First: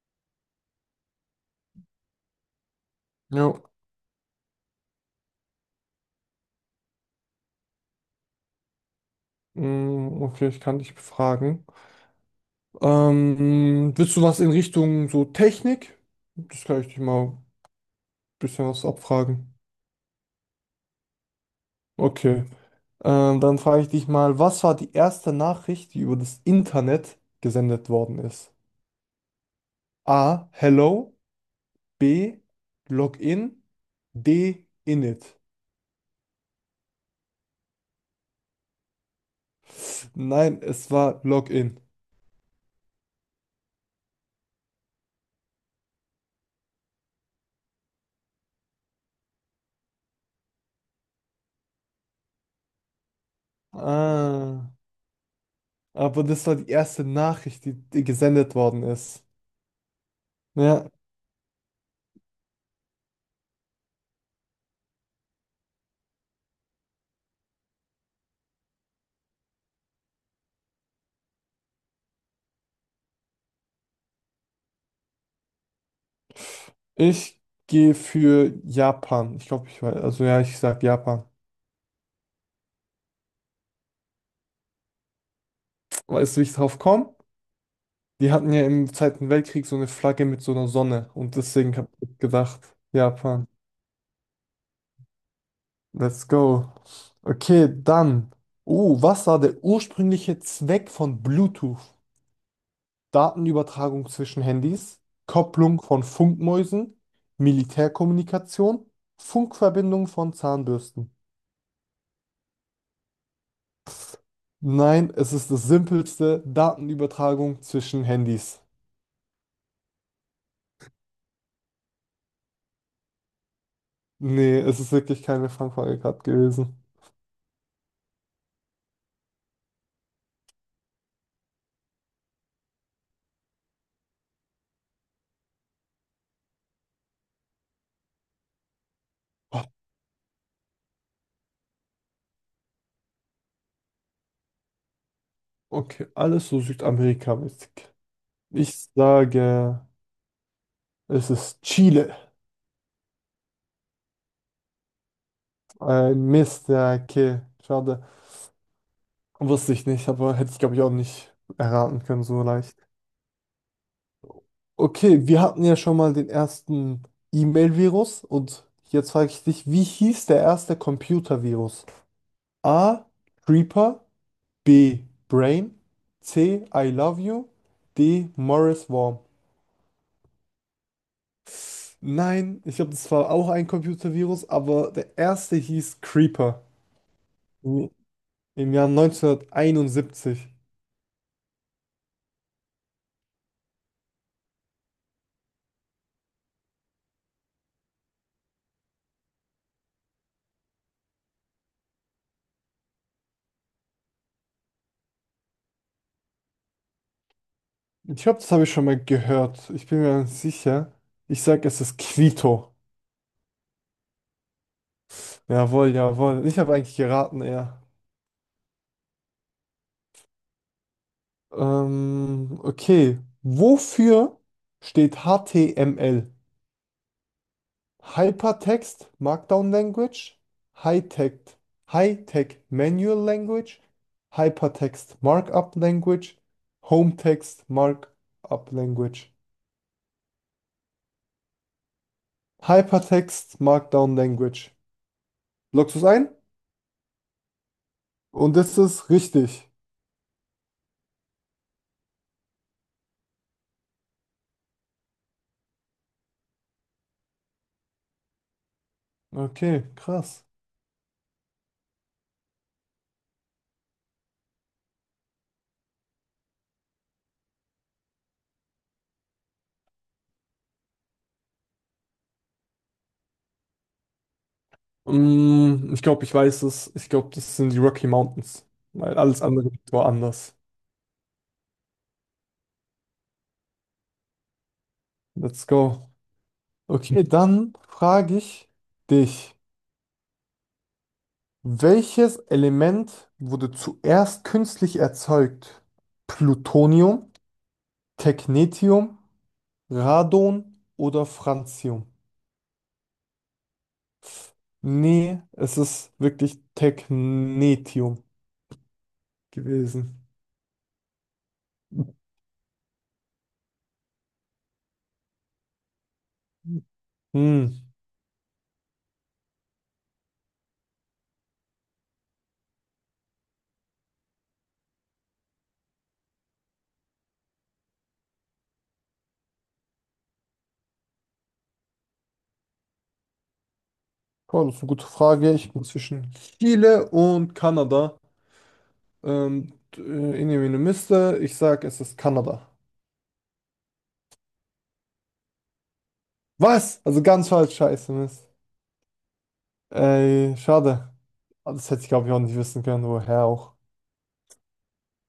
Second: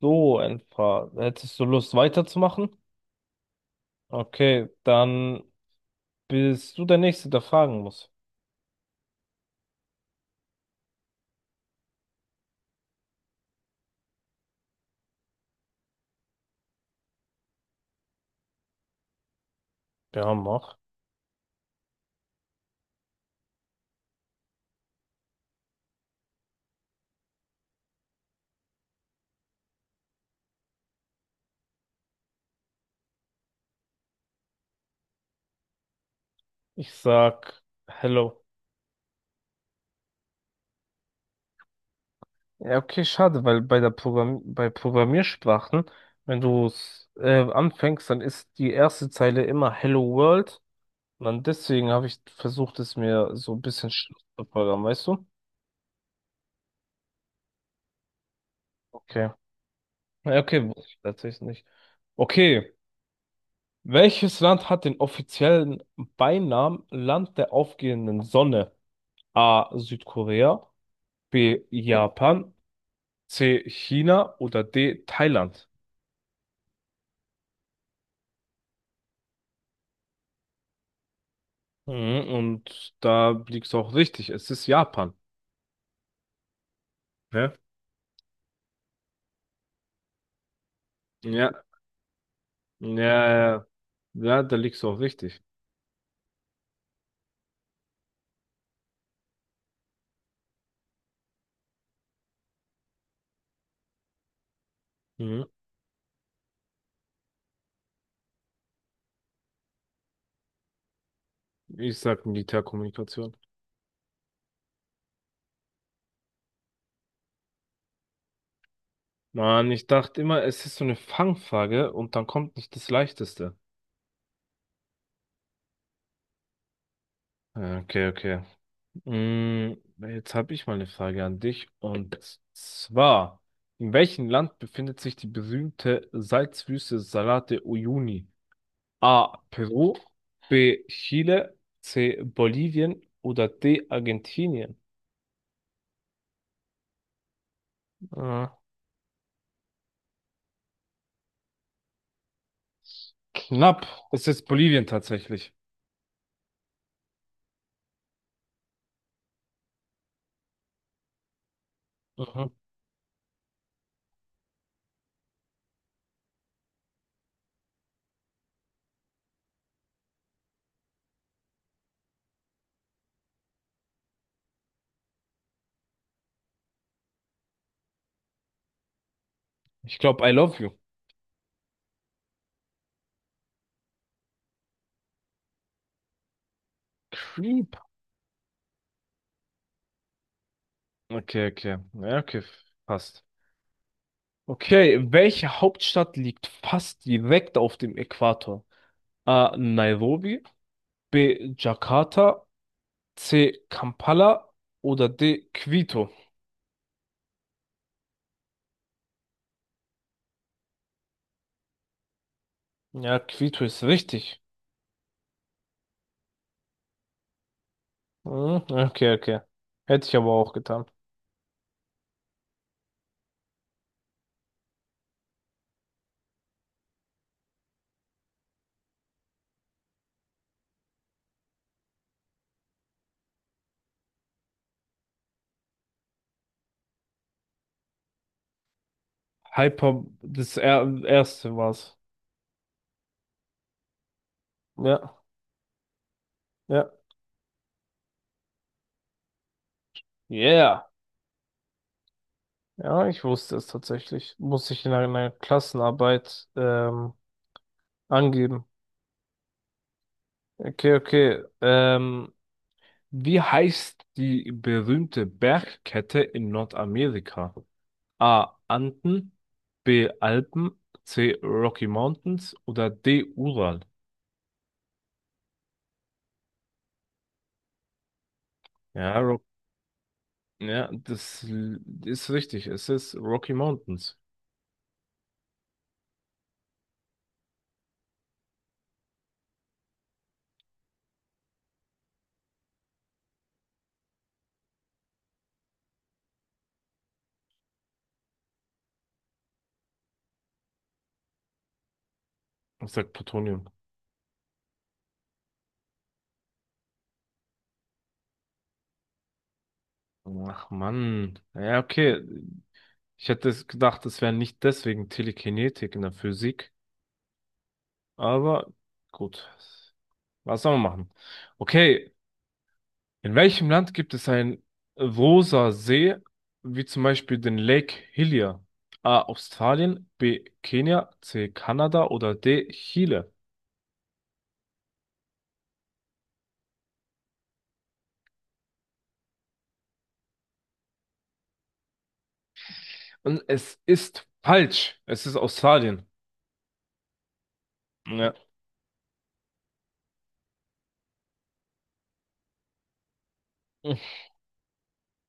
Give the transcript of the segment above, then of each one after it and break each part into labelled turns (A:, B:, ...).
A: So, ein paar. Hättest du Lust weiterzumachen?
B: Ja,
A: Okay, dann bist du der Nächste, der fragen muss.
B: okay, ich kann dich befragen. Willst du was in Richtung so Technik? Das kann ich dich mal ein bisschen was abfragen.
A: Ja, mach.
B: Okay, dann frage ich dich mal, was war die erste Nachricht, die über das Internet gesendet worden ist? A. Hello. B. Login. D. Init.
A: Ich sag Hello.
B: Nein, es war Login.
A: Ja, okay, schade, weil bei der Programm bei Programmiersprachen, wenn du es anfängst, dann ist die erste Zeile immer Hello World. Und dann deswegen habe ich versucht, es mir so ein bisschen schlecht zu
B: Ah,
A: programmieren, weißt du?
B: aber das war die erste Nachricht, die gesendet worden ist.
A: Okay. Ja, okay, wusste
B: Ja,
A: ich tatsächlich nicht. Okay. Welches Land hat den offiziellen Beinamen Land der aufgehenden Sonne? A. Südkorea, B. Japan, C. China oder D. Thailand?
B: ich gehe für Japan. Ich glaube, ich weiß, also ja, ich sag Japan.
A: Mhm, und da liegst du auch richtig. Es ist Japan.
B: Weißt du, wie ich drauf komme?
A: Ne?
B: Die hatten ja im Zweiten Weltkrieg so eine Flagge mit so einer Sonne und
A: Ja,
B: deswegen habe ich gedacht,
A: ja,
B: Japan,
A: ja, ja, da liegst du auch richtig.
B: let's go. Okay, dann. Oh, was war der ursprüngliche Zweck von Bluetooth? Datenübertragung zwischen Handys,
A: Mhm.
B: Kopplung von Funkmäusen, Militärkommunikation, Funkverbindung von Zahnbürsten.
A: Ich sag Militärkommunikation.
B: Nein, es ist das simpelste Datenübertragung zwischen Handys.
A: Mann, ich dachte immer, es ist so eine Fangfrage und dann kommt nicht das Leichteste.
B: Nee, es ist wirklich keine Fangfrage gewesen.
A: Ja, okay, okay. Mm, jetzt habe ich mal eine Frage an dich und zwar, in welchem Land befindet sich die berühmte Salzwüste Salate de Uyuni? A. Peru, B. Chile, C. Bolivien oder D. Argentinien?
B: Okay, alles so südamerikamäßig.
A: Ah,
B: Ich sage, es ist Chile.
A: knapp. Es ist Bolivien tatsächlich.
B: Ein Mist, ja, okay, schade. Wusste ich nicht, aber hätte ich, glaube ich, auch nicht erraten können so
A: Mhm.
B: leicht. Okay, wir hatten ja schon mal den ersten E-Mail-Virus und jetzt frage ich dich, wie hieß der erste Computer-Virus? A. Creeper. B. Brain. C. I Love You. D. Morris Worm.
A: Ich glaube, I love you.
B: Nein, ich glaube, das war auch ein Computervirus, aber der erste hieß Creeper.
A: Creep.
B: Im im Jahr 1971.
A: Okay, okay. Ja, okay, passt. Okay, welche Hauptstadt liegt fast direkt auf dem Äquator? A. Nairobi. B. Jakarta, C. Kampala oder D. Quito.
B: Ich glaube, das habe ich schon mal gehört. Ich bin mir nicht sicher. Ich sage, es ist Quito.
A: Ja, Quito ist richtig.
B: Jawohl, jawohl. Ich habe eigentlich geraten, ja.
A: Hm, okay, okay. Hätte ich aber auch getan.
B: Okay. Wofür steht HTML? Hypertext Markdown Language, High-Text, High-Tech Manual Language, Hypertext Markup Language, Home Text Markup Language,
A: Hyper, das er erste war's.
B: Hypertext Markdown Language.
A: Ja,
B: Loggst du es ein?
A: ja.
B: Und das ist richtig.
A: Yeah. Ja, ich wusste es tatsächlich. Muss ich in einer Klassenarbeit angeben.
B: Okay, krass.
A: Okay, okay. Wie heißt die berühmte Bergkette in Nordamerika? A. Anden, B. Alpen, C. Rocky Mountains oder D. Ural.
B: Ich glaube, ich weiß es. Ich glaube, das sind die Rocky Mountains, weil
A: Ja,
B: alles andere war anders.
A: das ist richtig. Es ist Rocky Mountains.
B: Let's go. Okay, dann frage ich dich. Welches Element wurde zuerst künstlich erzeugt? Plutonium, Technetium, Radon oder Francium?
A: Ich sag Plutonium.
B: Nee, es ist wirklich Technetium gewesen.
A: Ach Mann. Ja, okay. Ich hätte es gedacht, es wäre nicht deswegen Telekinetik in der Physik.
B: Hm.
A: Aber gut. Was soll man machen? Okay, in welchem Land gibt es einen rosa See, wie zum Beispiel den Lake Hillier? A. Australien, B. Kenia, C. Kanada oder D. Chile?
B: Ja, das ist eine gute Frage. Ich bin zwischen Chile und Kanada. In eine Miste. Ich sag, es ist Kanada.
A: Und es ist falsch. Es ist Australien.
B: Was? Also ganz falsch, scheiße,
A: Ja.
B: Mist. Ey, schade. Ah, das hätte ich, glaube ich, auch nicht wissen können, woher auch.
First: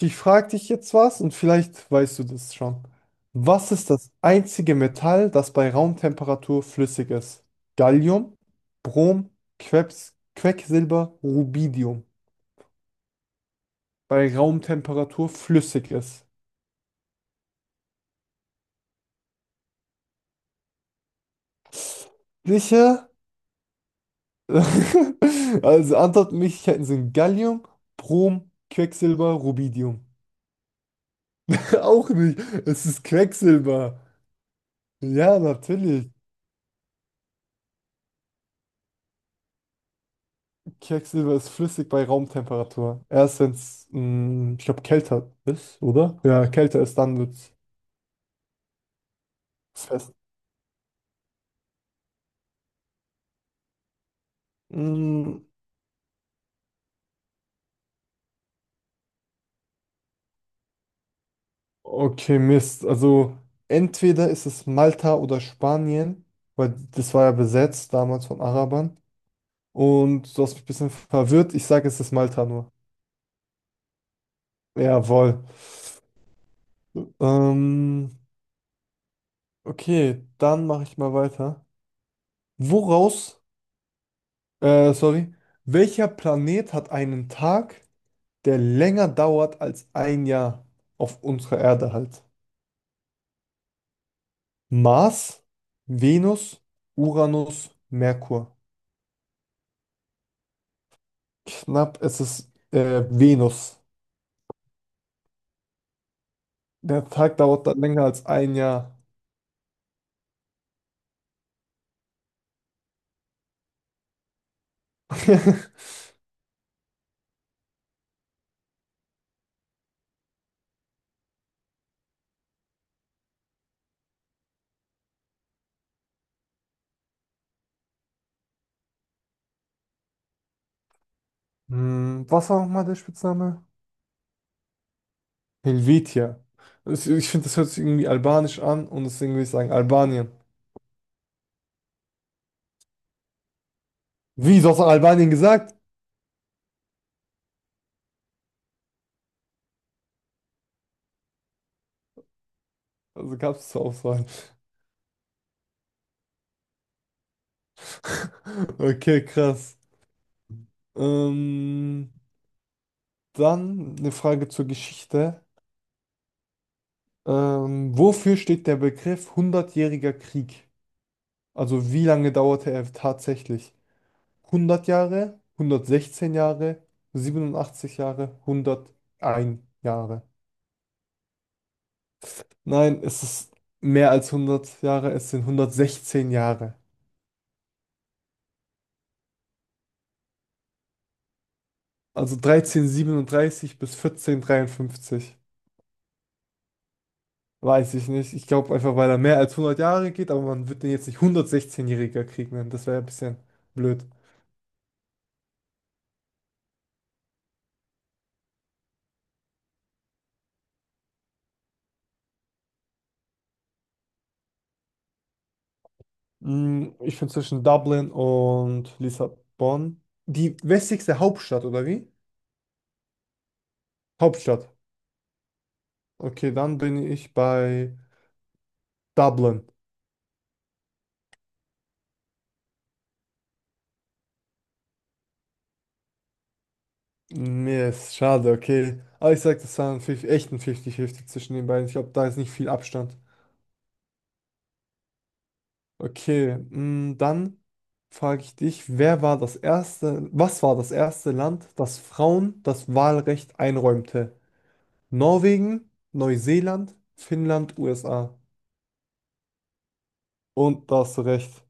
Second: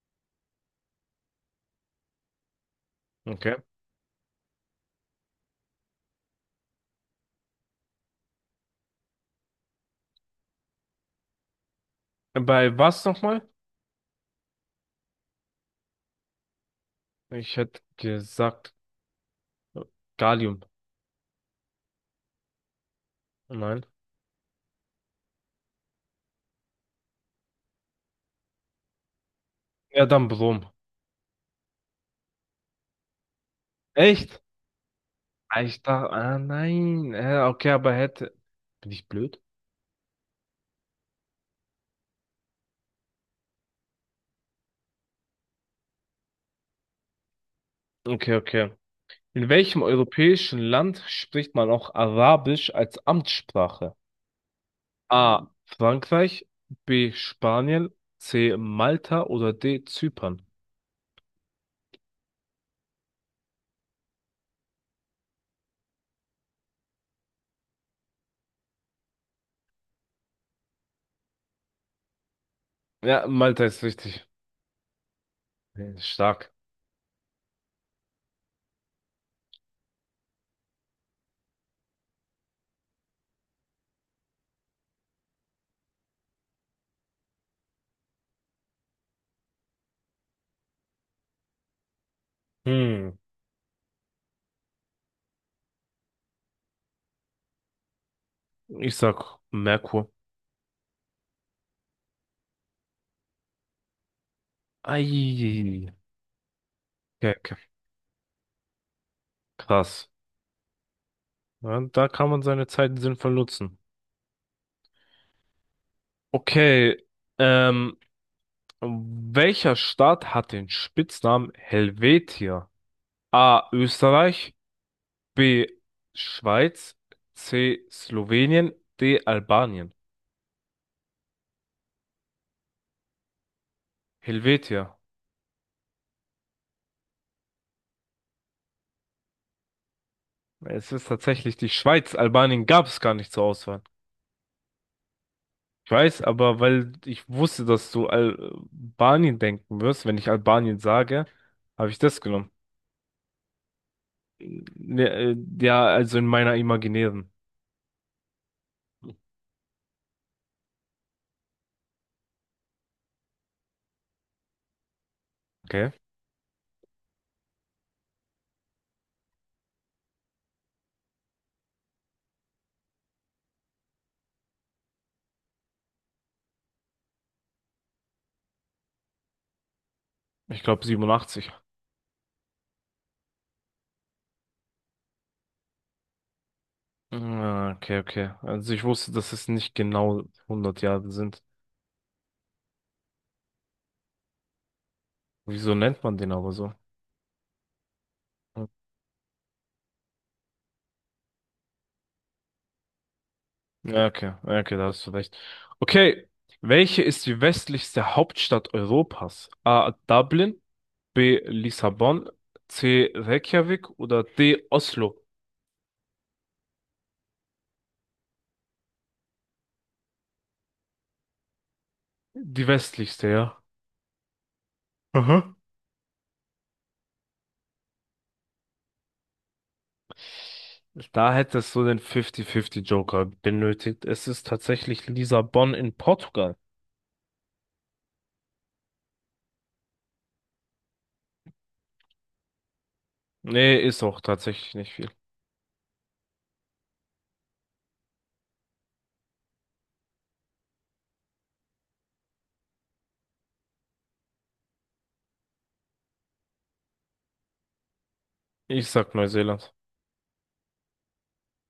B: Ich frage dich jetzt was und vielleicht weißt du das schon.
A: Okay.
B: Was ist das einzige Metall, das bei Raumtemperatur flüssig ist? Gallium, Brom, Quecks, Quecksilber, Rubidium.
A: Bei was nochmal?
B: Bei Raumtemperatur flüssig ist.
A: Ich hätte gesagt Gallium.
B: Sicher?
A: Nein.
B: Also Antwortmöglichkeiten sind Gallium, Brom, Quecksilber, Rubidium.
A: Ja, dann Brom.
B: Auch nicht. Es ist Quecksilber.
A: Echt?
B: Ja,
A: Ah, ich dachte,
B: natürlich.
A: ah nein. Okay, aber hätte. Bin ich blöd?
B: Quecksilber ist flüssig bei Raumtemperatur. Erst wenn es, ich glaube, kälter ist, oder? Ja, kälter ist, dann wird es
A: Okay, okay. In welchem
B: fest.
A: europäischen Land spricht man auch Arabisch als Amtssprache?
B: Mm,
A: A. Frankreich, B. Spanien, C. Malta oder D. Zypern?
B: okay, Mist. Also entweder ist es Malta oder Spanien, weil das war ja besetzt damals von Arabern. Und du hast mich ein bisschen verwirrt. Ich sage, es ist Malta nur.
A: Ja, Malta ist richtig
B: Jawohl.
A: stark.
B: Ähm, okay, dann mache ich mal weiter. Woraus, sorry, welcher Planet hat einen Tag, der länger dauert als ein Jahr auf unserer Erde halt?
A: Hm,
B: Mars, Venus, Uranus, Merkur.
A: ich sag Merkur.
B: Knapp, es ist Venus.
A: Ei,
B: Der
A: okay,
B: Tag
A: okay.
B: dauert dann länger als ein Jahr.
A: Krass. Ja, da kann man seine Zeit sinnvoll nutzen. Okay, ähm, welcher Staat hat den Spitznamen Helvetia? A. Österreich, B. Schweiz. C. Slowenien. D. Albanien.
B: Hm, was war nochmal der Spitzname?
A: Helvetia.
B: Helvetia. Ich finde, das hört sich irgendwie albanisch an und deswegen würde ich sagen Albanien.
A: Es ist tatsächlich die Schweiz. Albanien gab es gar nicht zur Auswahl.
B: Wie, du hast doch Albanien gesagt?
A: Ich weiß, aber weil ich wusste, dass du Albanien denken wirst, wenn ich Albanien sage, habe ich das genommen.
B: Also gab es zur Auswahl.
A: Ne, ja, also in meiner imaginären.
B: Okay, krass. Ähm, Dann eine Frage zur Geschichte.
A: Okay.
B: Wofür steht der Begriff Hundertjähriger Krieg? Also wie lange dauerte er tatsächlich? 100 Jahre, 116 Jahre, 87 Jahre, 101 Jahre.
A: Ich glaube 87.
B: Nein, es ist mehr als 100 Jahre, es sind 116 Jahre.
A: Ah, okay, okay. Also ich wusste, dass es nicht genau 100 Jahre sind.
B: Also 1337 bis 1453.
A: Wieso nennt man den aber so?
B: Weiß ich nicht. Ich glaube einfach, weil er mehr als 100 Jahre geht, aber man wird den jetzt nicht 116-jähriger Krieg nennen. Das wäre ja ein bisschen blöd.
A: Ja, okay, ja, okay, da hast du recht. Okay, welche ist die westlichste Hauptstadt Europas? A. Dublin, B. Lissabon, C. Reykjavik oder D. Oslo?
B: Ich bin zwischen Dublin und Lissabon. Die westlichste Hauptstadt, oder wie?
A: Die westlichste, ja.
B: Hauptstadt.
A: Aha.
B: Okay, dann bin ich bei Dublin.
A: Da hättest du den 50-50 Joker benötigt. Es ist tatsächlich Lissabon in Portugal.
B: Mir ist schade, okay. Aber ich sag, das war ein echt ein 50-50 zwischen den beiden. Ich glaube, da ist nicht viel Abstand.
A: Nee, ist auch tatsächlich nicht viel.
B: Okay, dann frage ich dich, wer war das erste, was war das erste Land, das Frauen das Wahlrecht einräumte? Norwegen, Neuseeland, Finnland, USA.
A: Ich sag Neuseeland.
B: Und da hast du recht.